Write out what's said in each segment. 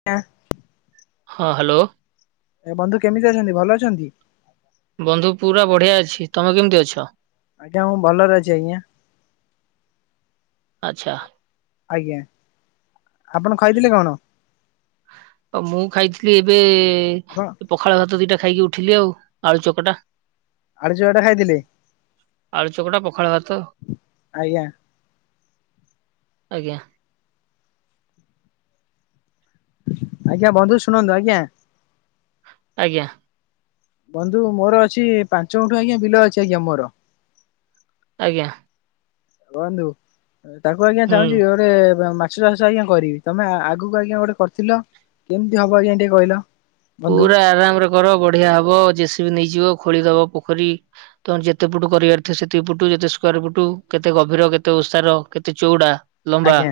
[unintelligible] ହଁ ହାଲୋ। ଏ ବନ୍ଧୁ କେମିତି ଅଛନ୍ତି ଭଲ ଅଛନ୍ତି। ବନ୍ଧୁ ପୁରା ବଢିଆ ଅଛି। ତମେ କେମିତି ଅଛ? ଆଜ୍ଞା ମୁଁ ଭଲରେ ଅଛି ଆଜ୍ଞା। ଆଚ୍ଛା। ଆଜ୍ଞା ଆପଣ ଖାଇଥିଲେ କଣ? ଆ ମୁଁ ଖାଇଥିଲି ଏବେ ଆପଣ ପଖାଳ ଭାତ ଦିଇଟା ଖାଇକି ଉଠିଲି ଆଉ ଆଳୁ ଚକଟା। ଆଳୁ ଚକଟା ଖାଇଥିଲେ? ଆଳୁ ଚକଟା ପଖାଳ ଭାତ। ଆଜ୍ଞା ଆଜ୍ଞା। ଆଜ୍ଞା ବନ୍ଧୁ ଶୁଣନ୍ତୁ ଆଜ୍ଞା। ଆଜ୍ଞା। ବନ୍ଧୁ ମୋର ଅଛି ପାଞ୍ଚ ଗୁଣ୍ଠୁ ଆଜ୍ଞା ବିଲ ଅଛି ଆଜ୍ଞା ମୋର। ଆଜ୍ଞା। ବନ୍ଧୁ ତାକୁ ଆଜ୍ଞା ହୁଁ ଚାହୁଁଛି ଗୋଟେ ମାଛ ଚାଷ ଆଜ୍ଞା କରିବି ତମେ ଆ ଆଗକୁ ଆଜ୍ଞା ଗୋଟେ କରିଥିଲ? କେମିତି ହବ ଆଜ୍ଞା ଟିକେ କହିଲ? ବନ୍ଧୁ ପୁରା ଆରାମରେ କର ବଢିଆ ହବ ଜେସିବି ନେଇଯିବ ଖୋଳିଦବ ପୋଖରୀ। ତମର ଯେତେ ଫୁଟୁ କରିବାର ଥିବ ସେତିକି ଫୁଟୁ ଯେତେ ସ୍କୋୟାର ଫୁଟୁ କେତେ ଗଭୀର କେତେ ଓଷାର କେତେ ଚଉଡା? ଲମ୍ବା, ଆଜ୍ଞା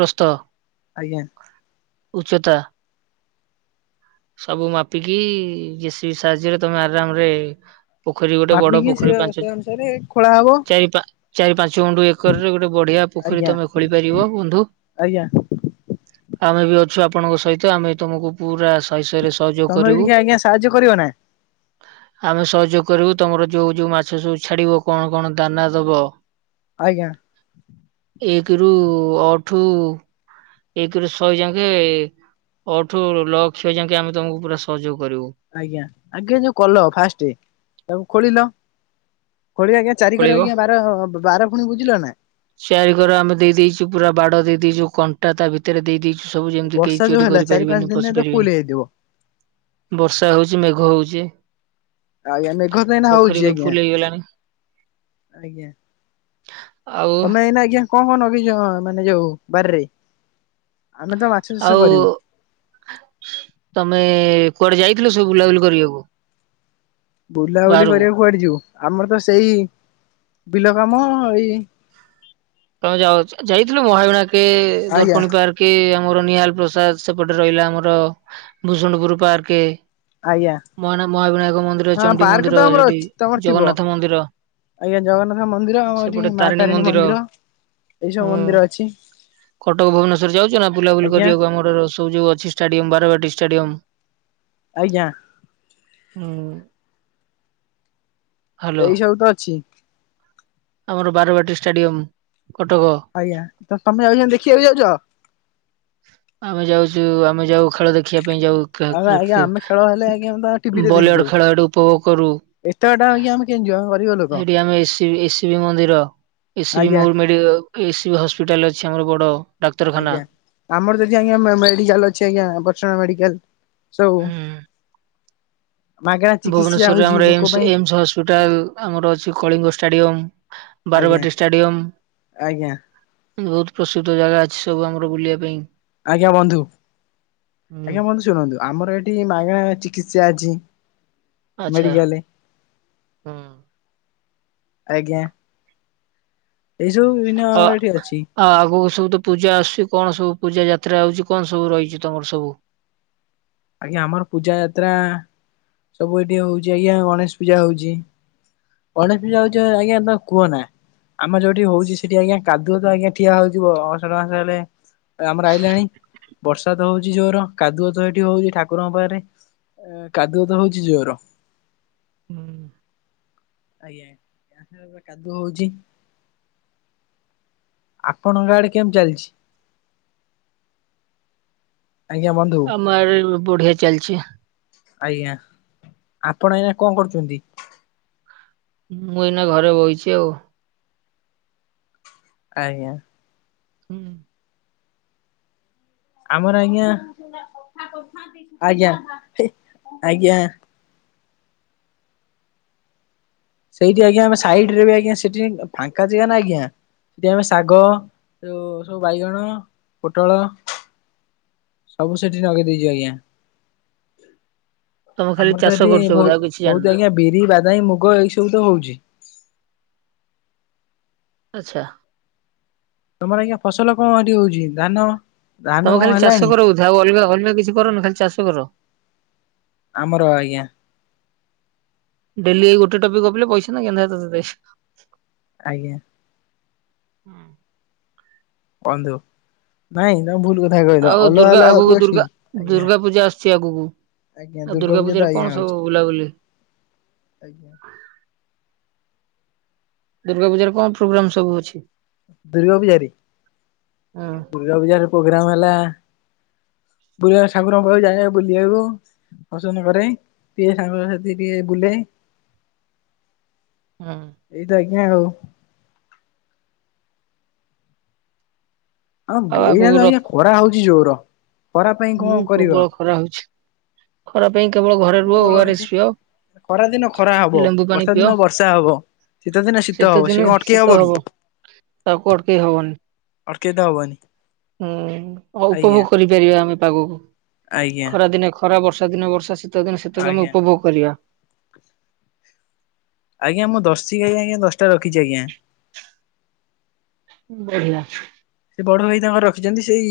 ପ୍ରସ୍ଥ, ଆଜ୍ଞା। ଉଚ୍ଚତା। ସବୁ ମାପିକି ଜେସିବି ସାହାଯ୍ୟରେ ତମେ ଆରାମରେ ପୋଖରୀ ଗୋଟେ ବଡ ମାପିକି ସେ ପୋଖରୀ ସେ ପାଞ୍ଚ ଅନୁସାରେ ଖୋଳା ହବ। ଚାରି ପା ଚାରି ପାଞ୍ଚ ଗୁଣ୍ଡୁ ଏକରର ଗୋଟେ ବଢିଆ ପୋଖରୀ ଆଜ୍ଞା ତମେ ଖୋଳି ପାରିବ ବନ୍ଧୁ। ଆଜ୍ଞା। ଆମେ ବି ଅଛୁ ଆପଣଙ୍କ ସହିତ ଆମେ ତମକୁ ପୁରା ଶହେ ଶହେରେ ସହଯୋଗ ତମେ ବି କରିବୁ। ଟିକେ ଆଜ୍ଞା ସାହାଯ୍ୟ କରିବ ନା ଆମେ ସହଯୋଗ କରିବୁ ତମର ଯୋଉ ଯୋଉ ମାଛ ସବୁ ଛାଡିବ କଣ କଣ ଦାନା ଦବ? ଆଜ୍ଞା। ଏକ ରୁ ଅ ଠୁ ଏକରୁ ଶହେ ଯାଙ୍କେ ଅ ଠୁ ଲ, କ୍ଷ ଯାଙ୍କେ ଆମେ ତମକୁ ପୁରା ସହଯୋଗ କରିବୁ। ଆଜ୍ଞା ଆଜ୍ଞା ଯୋଉ କଲ ଫାଷ୍ଟେ ତାକୁ ଖୋଳିଲ ଖୋଳିବା କେ ଚାରି ଖୋଳିବ। କର ଆଜ୍ଞା ବାର ବାର ପୁଣି ବୁଜିଲ ନା? ଚାରି କର ଆମେ ଦେଇଦେଇଚୁ ପୁରା ବାଡ ଦେଇ ଦେଇଚୁ କନ୍ ଣ୍ଟା ତା ଭିତରେ ଦେଇଦେଇଛୁ ସବୁ ଯେମିତି ବର୍ଷା କେହି ଯୋଉ ଚୋରି ହେଲା କରି ଚାରି ପାଞ୍ଚ ପାରିବେନି ଦିନରେ ପଶି ତ ଫୁଲ ପାରିବେନି। ହେଇଥିବ। ବର୍ଷା ହଉଛି ମେଘ ହଉଚି। ଆଜ୍ଞା, ମେଘ ତ ଏଇନା ହଉଚି ଆଜ୍ଞା ଫୁଲ ହେଇଗଲାଣି। ଆଜ୍ଞା। ଆଉ ତମେ ଏଇନା ଆଜ୍ଞା କଣ କଣ ନଗେଇଚ ମାନେ ଯୋଉ ବାରିରେ? ଆମେ ତ ମାଛ ଚାଷ ଆଉ କରିବୁ ତମେ କୁଆଡେ ଯାଇଥିଲ ସବୁ ବୁଲାବୁଲି କରିବାକୁ? ବୁଲାବୁଲି ବାହାରକୁ? କରିବାକୁ କୁଆଡେ ଯିବୁ ଆମର ତ ସେଇ ବିଲ କାମ ଏଇ ତମେ ଯାଉଚ ଯାଇଥିଲ ମହାବିଣା କେ ଆଜ୍ଞା ଦର୍ପଣୀ ପାର୍କ। କେ ଆମର ନିହାଲ ପ୍ରସାଦ ସେପଟେ ରହିଲା ଆମର ଭୂଷଣପୁର ପର୍କେ। ଆଜ୍ଞା ମହାନ ମହାବିନାୟକ ମନ୍ଦିର, ହଁ ଚଣ୍ଡୀ ପାର୍କ ତ ମନ୍ଦିର ଆମର ସେଠି ଅଛି ତମର ଥିବ। ଜଗନ୍ନାଥ ମନ୍ଦିର। ଆଜ୍ଞା ଜଗନ୍ନାଥ ମନ୍ଦିର ଏଠି ମା ତାରିଣୀ ମନ୍ଦିର। ଏଇ ସବୁ ହୁଁ ମନ୍ଦିର ଅଛି କଟକ, ଭୁବନେଶ୍ବର ଯାଉଚ ନା ବୁଲାବୁଲି ଆଜ୍ଞା। କରିଆକୁ ଆମର ରସୁ ଯୋଉ ଅଛି ଷ୍ଟାଡିୟମ ବାରବାଟୀ ଷ୍ଟାଡିୟମ। ଆଜ୍ଞା। ଉଁ, ହାଲୋ। ଏଇ ସବୁ ତ ଅଛି ଆମର ବାରବାଟୀ ଷ୍ଟାଡିୟମ କଟକ। ଆଜ୍ଞା, ତ ତମେ ଅଇକା ଦେଖିଆକୁ ଯାଉଚ? ଆମେ ଯାଉଚୁ, ଆମେ ଯାଉ ଖେଳ ଦେଖିଆ ପାଇଁ ଯାଉ। ଆମେ ଆଜ୍ଞା ଆମେ ଖେଳ ହେଲେ ଆଜ୍ଞା ଆମେ ତ ଟିଭିରେ [inaudible] ବଲିଓଡ ଦେଖିଦଉ। ଖେଳ ସେଡୁ ଉପଭୋଗ କରୁ। ଏତେ ବାଟ ଆଜ୍ଞା ଆମେ କେମିତି ଯିବୁ ଆମେ ଗରିବ ଲୋକ ସେଇଠି ଆମେ ଏସିବି ଏସିବି ମନ୍ଦିର ଏସିବି ଆଜ୍ଞା ମୋର ମେଡିଆ ଏସିବି ହସ୍ପିଟାଲ ଅଛି ଆମର ବଡ। ଡାକ୍ତରଖାନା ଆଜ୍ଞା, ଆମର ଯଦି ଆଜ୍ଞା ମେ ମେଡିକାଲ ଅଛି ଆଜ୍ଞା ଭର୍ଷଣା ମେଡିକାଲ। ସବୁ ହୁଁ। ମାଗଣା ଚିକିତ୍ସା ଭୁବନେଶ୍ୱରରେ ହଉଛି ଆମର ଲୋକ ଏମ୍ସ ପାଇଁ ଏମ୍ସ ହସ୍ପିଟାଲ, ଆମର ଅଛି କଳିଙ୍ଗ ଷ୍ଟାଡିୟମ। ଆଜ୍ଞା ବାରବାଟି ଷ୍ଟାଡିୟମ। ଆଜ୍ଞା। ବହୁତ ପ୍ରସିଦ୍ଧ ଜାଗା ଅଛି ସବୁ ଆମର ବୁଲିବା ପାଇଁ। ଆଜ୍ଞା ବନ୍ଧୁ ହୁଁ ଆଜ୍ଞା ବନ୍ଧୁ ଶୁଣନ୍ତୁ, ଆମର ଏଠି ମାଗଣା ଚିକିତ୍ସା ଅଛି। ଆଚ୍ଛା ମେଡିକାଲେ ହୁଁ। ଆଜ୍ଞା। ଏଇ ସବୁ ବିଭିନ୍ନ ଆମର ଏଠି ଅଛି। ହଁ ଆଗକୁ ସବୁ ତ ପୂଜା ଆସୁଛି କଣ ସବୁ ପୂଜା ଯାତ୍ରା ହଉଛି କଣ ସବୁ ରହିଛି ତମର ସବୁ? ଆଜ୍ଞା ଆମର ପୂଜା ଯାତ୍ରା ସବୁ ଏଠି ହଉଚି ଆଜ୍ଞା ଗଣେଷ ପୂଜା ହଉଚି। ଗଣେଷ ପୂଜା ହଉଚ ଆଜ୍ଞା ତ କୁହ ନା ଆମର ଯୋଉଠି ହଉଚି ସେଠି ଆଜ୍ଞା କାଦୂଅ ତ ଆଜ୍ଞା ଠିଆ ହଉଥିବ ଅଅଷାଢ ମାସ ହେଲେ। ଏ ଆମର ଆଇଲାଣି ବର୍ଷା ତ ହଉଚି ଜୋର କାଦୁଅ ତ ଏଠି ହଉଚି ଠାକୁରଙ୍କ ପାଖରେ ଏଁ କାଦୁଅତ ହଉଚି ଜୋର। ହୁଁ। ଆଜ୍ଞା କିଏ ଆସିଲା ବେଳକୁ ବା କାଦୁଅ ହଉଚି। ଆପଣଙ୍କ ଆଡେ କେମ୍ ଚାଲିଚି? ଆଜ୍ଞା ବନ୍ଧୁ ମୁଁ ଆରେ ବୁଢେ ଚାଲଚି ଆଜ୍ଞା ଆପଣ ଏଇଣା କଁ କରୁଚନ୍ତି? ମୁଁ ଏଇନା ଘରେ ବଇଚି ଆଉ। ଆଜ୍ଞା। ହୁଁ। ଆମର ଆଜ୍ଞା ଆଜ୍ଞା ଆଜ୍ଞା। ସେଇଠି ଆଜ୍ଞା ଆମେ ସାଇଡ ରେ ବି ଆଜ୍ଞା ସେଠି ଫାଙ୍କା ଯେଗାନା ଆଜ୍ଞା ସେଠି ଆମେ ଶାଗ ସବୁ ବାଇଗଣ ପୋଟଳ ସବୁ ସେଇଠି ନଗେଇଦେଇଚୁ ଆଜ୍ଞା। ତମେ ଖାଲି ଆମର ତ ଚାଷ କରୁଛ ଏଠି ବୋଧେ ବହୁ ଆଉ କିଛି ବହୁତ ଜାଣିନା ଆଜ୍ଞା ବିରି, ବାଦାମୀ, ମୁଗ ଏଇ ସବୁ ତ ହଉଚି। ଆଚ୍ଛା। ତମର ଆଜ୍ଞା ଫସଲ କଁ ହେଠି ହଉଚି ଧାନ? ଧାନ ତମେ କଣ ଖାଲି ଚାଷ ହେଲାଣି କର ବୋଧେ ଆଉ ଅଲଗା ଅଲଗା କିଛି କରନୁ ଖାଲି ଚାଷ କର ଆମର ଆଜ୍ଞା। ଡେଲି ଏଇ ଗୋଟେ ଟପିକ ଗପିଲେ ପଇସା ନା ଗେନ୍ଧା ତତେ ଦେବେ ଆଜ୍ଞା। ବନ୍ଧୁ ନାଇଁ ତମେ ଭୁଲୁ କଥା କହିଲ ଆଉ ଅଲଗା ଦୁର୍ଗା ଅଲଗା ଆଗକୁ ଦୁର୍ଗା [unintelligible] ଆଜ୍ଞା। ଦୁର୍ଗା ପୂଜା ଆସୁଛି ଆଗକୁ ଆଜ୍ଞା ଆଉ ଦୁର୍ଗା ଦୁର୍ଗାପୂଜା ତ ପୂଜାରେ କଣ ଆଜ୍ଞା ସବୁ ହଉଚି ବୁଲାବୁଲି ଆଜ୍ଞା। ଦୁର୍ଗା ପୂଜାରେ କଁ ପ୍ରୋଗ୍ରାମ ସବୁ ଅଛି? ଦୁର୍ଗା ପୂଜାରୀ ହଁ ଆଜ୍ଞା ଦୁର୍ଗା ପୂଜାର ପ୍ରୋଗ୍ରାମ ହେଲା ବୁଲିବା ସାଗୁର [unintelligible] ଯାଏନା ବୁଲିବାକୁ। ଅସନ କରେ କିଏ ସାଙ୍ଗସାଥି ଟିଏ ବୁଲେ। ହୁଁ। ଏଇତ ଆଜ୍ଞା ଆଉ। ଆଉ ଅଗେ ଏଇନା ଆଗକୁ ତ ରଥ ଆଜ୍ଞା ଖରା ହଉଚି ଜୋର ଖରା ପାଇଁ କଁ ହୁଁ କରିବ ପ୍ରବଳ ଖରା ହଉଛି ଖରା ପାଇଁ କେବଳ ଖରା ତ ଘରେ ରୁହ ପ୍ରବଳ ହଉଛି ୱାରେସ ପିଅ। ଖରା ଦିନ ଖରା ହବ ଲେମ୍ବୁ ପାଣି ବର୍ଷା ପିଅ ଦିନ ବର୍ଷା ହବ ଶୀତ ଦିନେ ଶୀତ ହବ ସେ କଁ ଅଟକେଇ ହବ କି। ତାକୁ ଅଟକେଇ ହବନି। ଅଟକେଇ ତ ହବନି। ହୁଁ ବ ଉପଭୋଗ ଆଜ୍ଞା କରିପାରିବା ଆମେ ପାଗକୁ ଆଜ୍ଞା। ଖରାଦିନେ ଖରା ବର୍ଷା ଦିନ ବର୍ଷା ଶୀତ ଦିନେ ଶୀତକୁ ଆମେ ଆଜ୍ଞା ଉପଭୋଗ କରିବା। ଆଜ୍ଞା ମୁଁ ଦର୍ସିଗାଈ ଆଜ୍ଞା ଦଶଟା ରଖିଚି ଆଜ୍ଞା। ବଢିଆ। ସେ ବଡ ଭାଇ ତାଙ୍କର ରଖିଚନ୍ତି ସେଇ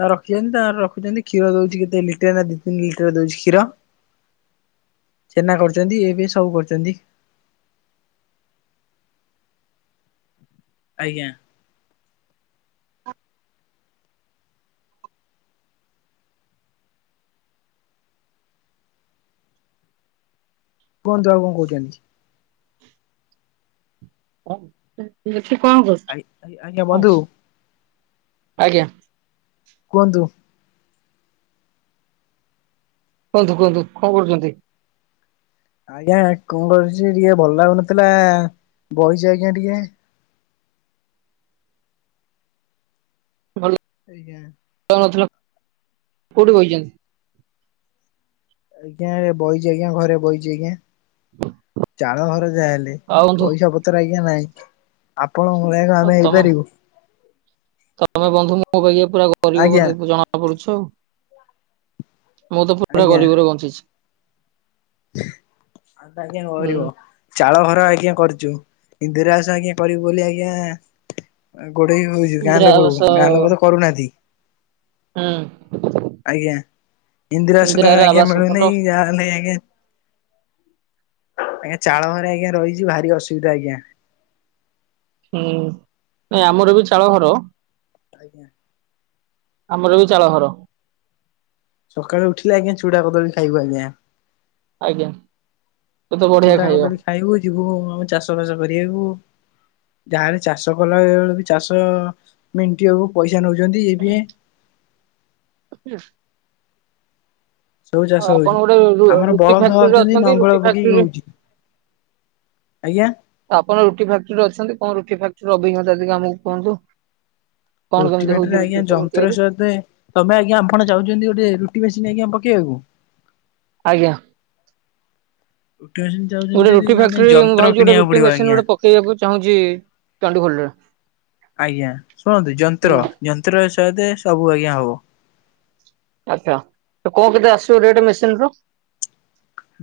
ତା ରଖିଚନ୍ତି ତାଙ୍କର ରଖୁଚନ୍ତି କ୍ଷୀର ଦଉଚି କେତେ ଲିଟର ନା ଦି ତିନି ଲିଟର ଦଉଚି ଷୀର। ଛେନା କରୁଚନ୍ତି ଇଏ ଫିଏ ସବୁ କରୁଚନ୍ତି। ଆଜ୍ଞା। କୁହନ୍ତୁ ଆଉ କଣ କହୁଛନ୍ତି? ହଉ ଠିକ ଅଛି କଣ କରଛ [unintelligible] ଆ ଆଜ୍ଞା ବନ୍ଧୁ? ଆଜ୍ଞା। କୁହନ୍ତୁ। କୁହନ୍ତୁ କୁହନ୍ତୁ କଣ କରୁଛନ୍ତି? ଆଜ୍ଞା କଣ କରୁଛି ଟିକେ ଭଲ ଲାଗୁନଥିଲା ବହିଛି ଆଜ୍ଞା ଟିକେ। ଭଲ [inaudible] ଆଜ୍ଞା। କୋଉଠି ବଇଛନ୍ତି? ଆଜ୍ଞା ବଇଛି ଆଜ୍ଞା ଘରେ ବଇଛି ଆଜ୍ଞା। ଚାଳ ଘର ଜା ହେଲେ ଆଉ ବନ୍ଧୁ ପଇସା ପତ୍ର ଆଜ୍ଞା ନାଇଁ। ଆପଣଙ୍କ ଭଳିକୁ ଆଉ ଆମେ ତମ ହେଇପାରିବୁ। ତମେ ବନ୍ଧୁ ମୋ ପାଇଁ ପୁରା ଗରିବ ଆଜ୍ଞା। ବ ଜଣା ପଡୁଛ ଆଉ ମୁ ତ ପୁରା ଆଜ୍ଞା ଗରିିବରେ ବଞ୍ଚିଛି। ଆଜ୍ଞା ଗରିବ ହୁଁ ଚାଳ ଘର ଆଜ୍ଞା କରିୁଛୁ ଇନ୍ଦିରାବାସ ଆଜ୍ଞା କରିବୁ ବୋଲି ଆଜ୍ଞା ଗୋଡେଇ ହଉଛି ଗାଁ ଇନ୍ଦିରା ଆବାସ ଲୋକକୁ ଗାଁ ଲୋକ ତ କରୁନାହାନ୍ତି। ହଁ। ଆଜ୍ଞା ଇନ୍ଦିରାବାସ ସୁଦ୍ଧା ଇନ୍ଦିରାର ଆଜ୍ଞା ଆବାସ ଘର ମିଳୁନି ଯାହାହଲେ ଆଜ୍ଞା ଆଜ୍ଞା ଚାଳଘରେ ଆଜ୍ଞା ରହିଛି ଭାରି ଅସୁବିଧା ଆଜ୍ଞା। ହୁଁ ନାଇଁ ଆମର ବି ଚାଳ ଘର। ଆଜ୍ଞା। ଆମର ବି ଚାଳ ଘର। ସକାଳେ ଉଠିଲେ ଆଜ୍ଞା ଚୁଡ଼ା କଦଳି ଖାଇବୁ ଆଜ୍ଞା। ଆଜ୍ଞା ଏତେ ବଢିଆ ଚୁଡ଼ା ଖାଇବା। କଦଳୀ ଖାଇବୁ ଯିବୁ ଆମେ ଚାଷ ବାସ କରବାକୁ। ଗାଁ ରେ ଚାଷ କଲା ବେଳକୁ ବି ଚାଷ ମେଣ୍ଟି ହେବ ପଇସା ନଉଛନ୍ତି ବି। [inaudible] ସବୁ ଚାଷ ଆଉ ହଉଛି। ଆପଣ ଗୋଟେ ଆମର ରୁଟି ବଳଦ ଫ୍ୟାକ୍ଟିଟିରେ ହଉଛନ୍ତି ଅଛନ୍ତି ନଙ୍ଗଳ ରୁଟି ପକେଇକି ଫ୍ୟାକ୍ଟିଟିରେ ହଉଛି ଆଜ୍ଞା ଆପଣ ରୁଟି ଫାକ୍ଟ୍ରିରେ ଅଛନ୍ତି କଣ ରୁଟି ଫ୍ୟକ୍ଟିର ଅଭିଜ୍ଞତା ଟିକେ ଆମକୁ କୁହନ୍ତୁ? କଣ ରୁଟି କେମିତି ହଉଛି ଫ୍ୟାକ୍ଟିରେ ରୁଟି ଆଜ୍ଞା ସବୁ ଯନ୍ତ୍ର ତିଆରି? ସ ଦେ ତମେ ଆଞା ଆପଣ ଚାହୁଛନ୍ତି ଗୋଟେ ରୁଟି ମେସିନ୍ ଆଜ୍ଞା ପକେଇବାକୁ ଆଜ୍ଞା। ରୁଟି ମେସିନ ଚାହୁଛନ୍ତି ଗୋଟେ ଯଦି ରୁଟି ତା ପାଇଁ ଫ୍ୟାକ୍ଟ୍ରିର ମୁଁ ଯନ୍ତ୍ର ଭାବୁଛି ଗୋଟେ କିଣିବାକୁ ରୁଟି ପଡିବ ମେସିନ ଆଜ୍ଞା। ଗୋଟେ ପକେଇବାକୁ ଚାହୁଁଛି। ଚଣ୍ଡୀିଖୋଲରେ ଆଜ୍ଞା ଶୁଣନ୍ତୁ ଯନ୍ତ୍ର ଯନ୍ତ୍ର ସତ ସବୁ ଆଜ୍ଞା ହବ। ଆଚ୍ଛା ତ କଣ କେତେ ଆସିବୁ ରେଟ ମେସିନ ର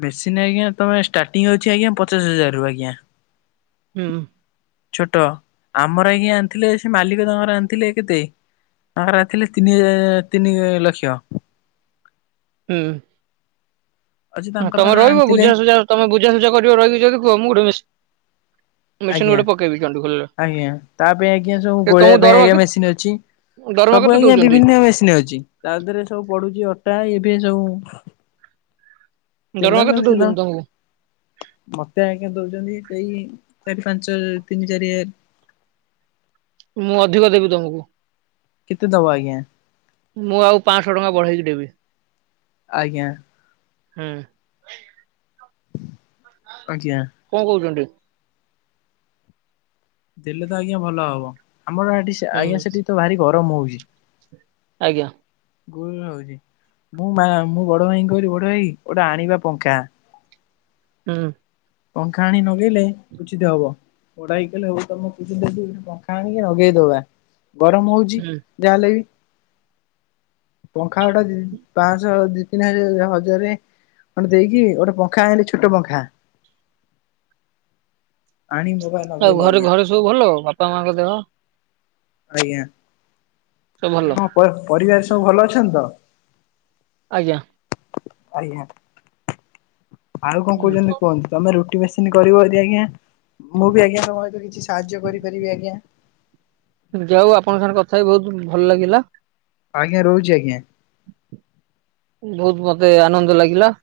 ମେଶସି ନା ଆଜ୍ଞା ତମେ ଷ୍ଟାର୍ଟିଂ ହଉଛି ଆଜ୍ଞା ପଚାଶ ହଜାରରୁ ଆଜ୍ଞା ହୁଁ। ଛୋଟ ଆମର ଆଜ୍ଞା ଆଣିଥିଲେ ସେ ମାଲିକ ତାଙ୍କର ଆଣିଥିଲେ କେତେ ଆଣିଥିଲେ ତିନି ତିନି ଲକ୍ଷ ହୁଁ। ଅଛି ହଁ ତାଙ୍କର ତମେ ତାଙ୍କର ରହିବ ଆଣିଥିଲେ ବୁଝାସୁଝା ତମେ ବୁଝାସୁଝା କରିବ ରହିିକି ଯଦି କୁହ ମୁଁ ଗୋଟେ ମିଶି ମେସିନ୍ ଆଜ୍ଞା। ଗଟେ ପକେଇବି ଜନ୍ ଆଜ୍ଞା ତା ପାଇଁ ଆଜ୍ଞା ସବୁ ତମକୁ ଗୋଳେଇବା ପାଇଁ ଦରମା ଆଜ୍ଞା କେତେ ମେସିନ୍ ଅଛି। ଦରମା ସବୁ କେତେ ଆଜ୍ଞା ଦଉଛନ୍ତି? ବିଭିନ୍ନ ମେସିନ୍ ଅଛି। ତା ଦେହରେ ସବୁ ପଡୁଛି ଅଟା ଇଏ ଫିଏ ସବୁ। ଦରମା କେତେ ତେଲସସିଲ ଦଉଛନ୍ତି ତମକୁ? ମତେ ଆଜ୍ଞା ଦଉଛନ୍ତି ସେଇ ଚାରି ପାଞ୍ଚ ହଜାର ତିନି ଚାରି ହ ମୁଁ ଅଧିକ ଦେବି ତମକୁ। କେତେ ଦବା ଆଜ୍ଞା? ମୁଁ ଆଉ ପାଂଶଟଙ୍କା ବଢେଇକି ଦେବି। ଆଜ୍ଞା। ହୁଁ। ଆଜ୍ଞା। କ କହୁଛନ୍ତି? ଦେଲେ ତ ଆଜ୍ଞା ଭଲ ହବ ଆମର ଏଠି ସେ ଆଜ୍ଞା ହୁଁ ସେଠି ତ ଭାରି ଗରମ ହଉଛି। ଆଜ୍ଞା। ଗୁଲୁମୁଳି ହଉଛି ମୁଁ ମା ମୁଁ ବଡ ଭାଇ ଙ୍କୁ କହିଲି ବଡ ଭାଇ ଗୋଟେ ଆଣିବା ପଙ୍ଖା। ହୁଁ। ପଙ୍ଖା ଆଣି ନଗେଇଲେ ଉଚିତ୍ ହବ। ପଡା ହେଇଲେ ହଉ ତମ କିଛି ଦେ ଏରେ ପଙ୍ଖା ଆଣିକି ଲଗେଇଦବା ଗରମ ହଉଛି। ହୁଁ [unintelligible] ଯାହାଲେ ବି ପଙ୍ଖା ଗୋଟା ପାଂଶ ଦି ତିନି ହଜ ହଜାରେ ଖଣ୍ଡେ ଦେଇକି ଗୋଟେ ପଙ୍ଖା ଆଣିଲି ଛୋଟ ପଙ୍ଖା। ଆଣି ମୋବା ଆଉ ଘରେ ଘରେ ସବୁ ଭଲ ବାପା ମାଙ୍କ ଦେହ? ଆଜ୍ଞା। ସବୁ ଭଲ ଆଜ୍ଞା ହଁ ପ ପରିବାର ସବୁ ଭଲ ଅଛନ୍ତି ତ? ଆଜ୍ଞା। ଆଜ୍ଞା। ଆଉ କଣ କହୁଛନ୍ତି କୁହନ୍ତୁ ତମେ ରୁଟି ମେସିନି କରିବ ଯଦି ଆଜ୍ଞା ମୁଁ ବି ଆଜ୍ଞା ତମ ସାଙ୍ଗରେ କିଛି ସି ସାହାଯ୍ୟ କରିପାରିବି ଆଜ୍ଞା। ଯାଉ ଆପଣଙ୍କ ସାଙ୍ଗେ କଥା ହେଇକି ବହୁତ ଭଲ ଲାଗିଲା। ଆଜ୍ଞା ରହୁଚି ଆଜ୍ଞା। ବହୁତ୍ ମତେ ଆନନ୍ଦ ଲାଗିଲା।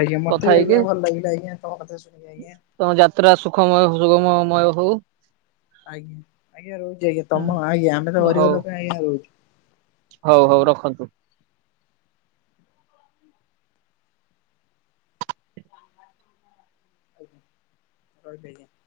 ଆଜ୍ଞା ମତେ କଥା ବି ହେଇକି। ଆଜ୍ଞା ଭଲ ଲାଗିଲା ଆଜ୍ଞା ତମ କଥା ଶୁଣି ଆଜ୍ଞା। ତମ ଯାତ୍ରା ସୁଖମୟ ସୁଗମମୟ ହଉ। ଆଗ୍ ଆଜ୍ଞା ରହୁଛି ଆଜ୍ଞା ତମ ଆଜ୍ଞା ଆମେ ତ ଗରିବ ହଉ ଲୋକ ଆଜ୍ଞା ରହୁଛୁ। ହଉ ହଉ ଆଜ୍ଞା ରଖନ୍ତୁ। [unintelligible]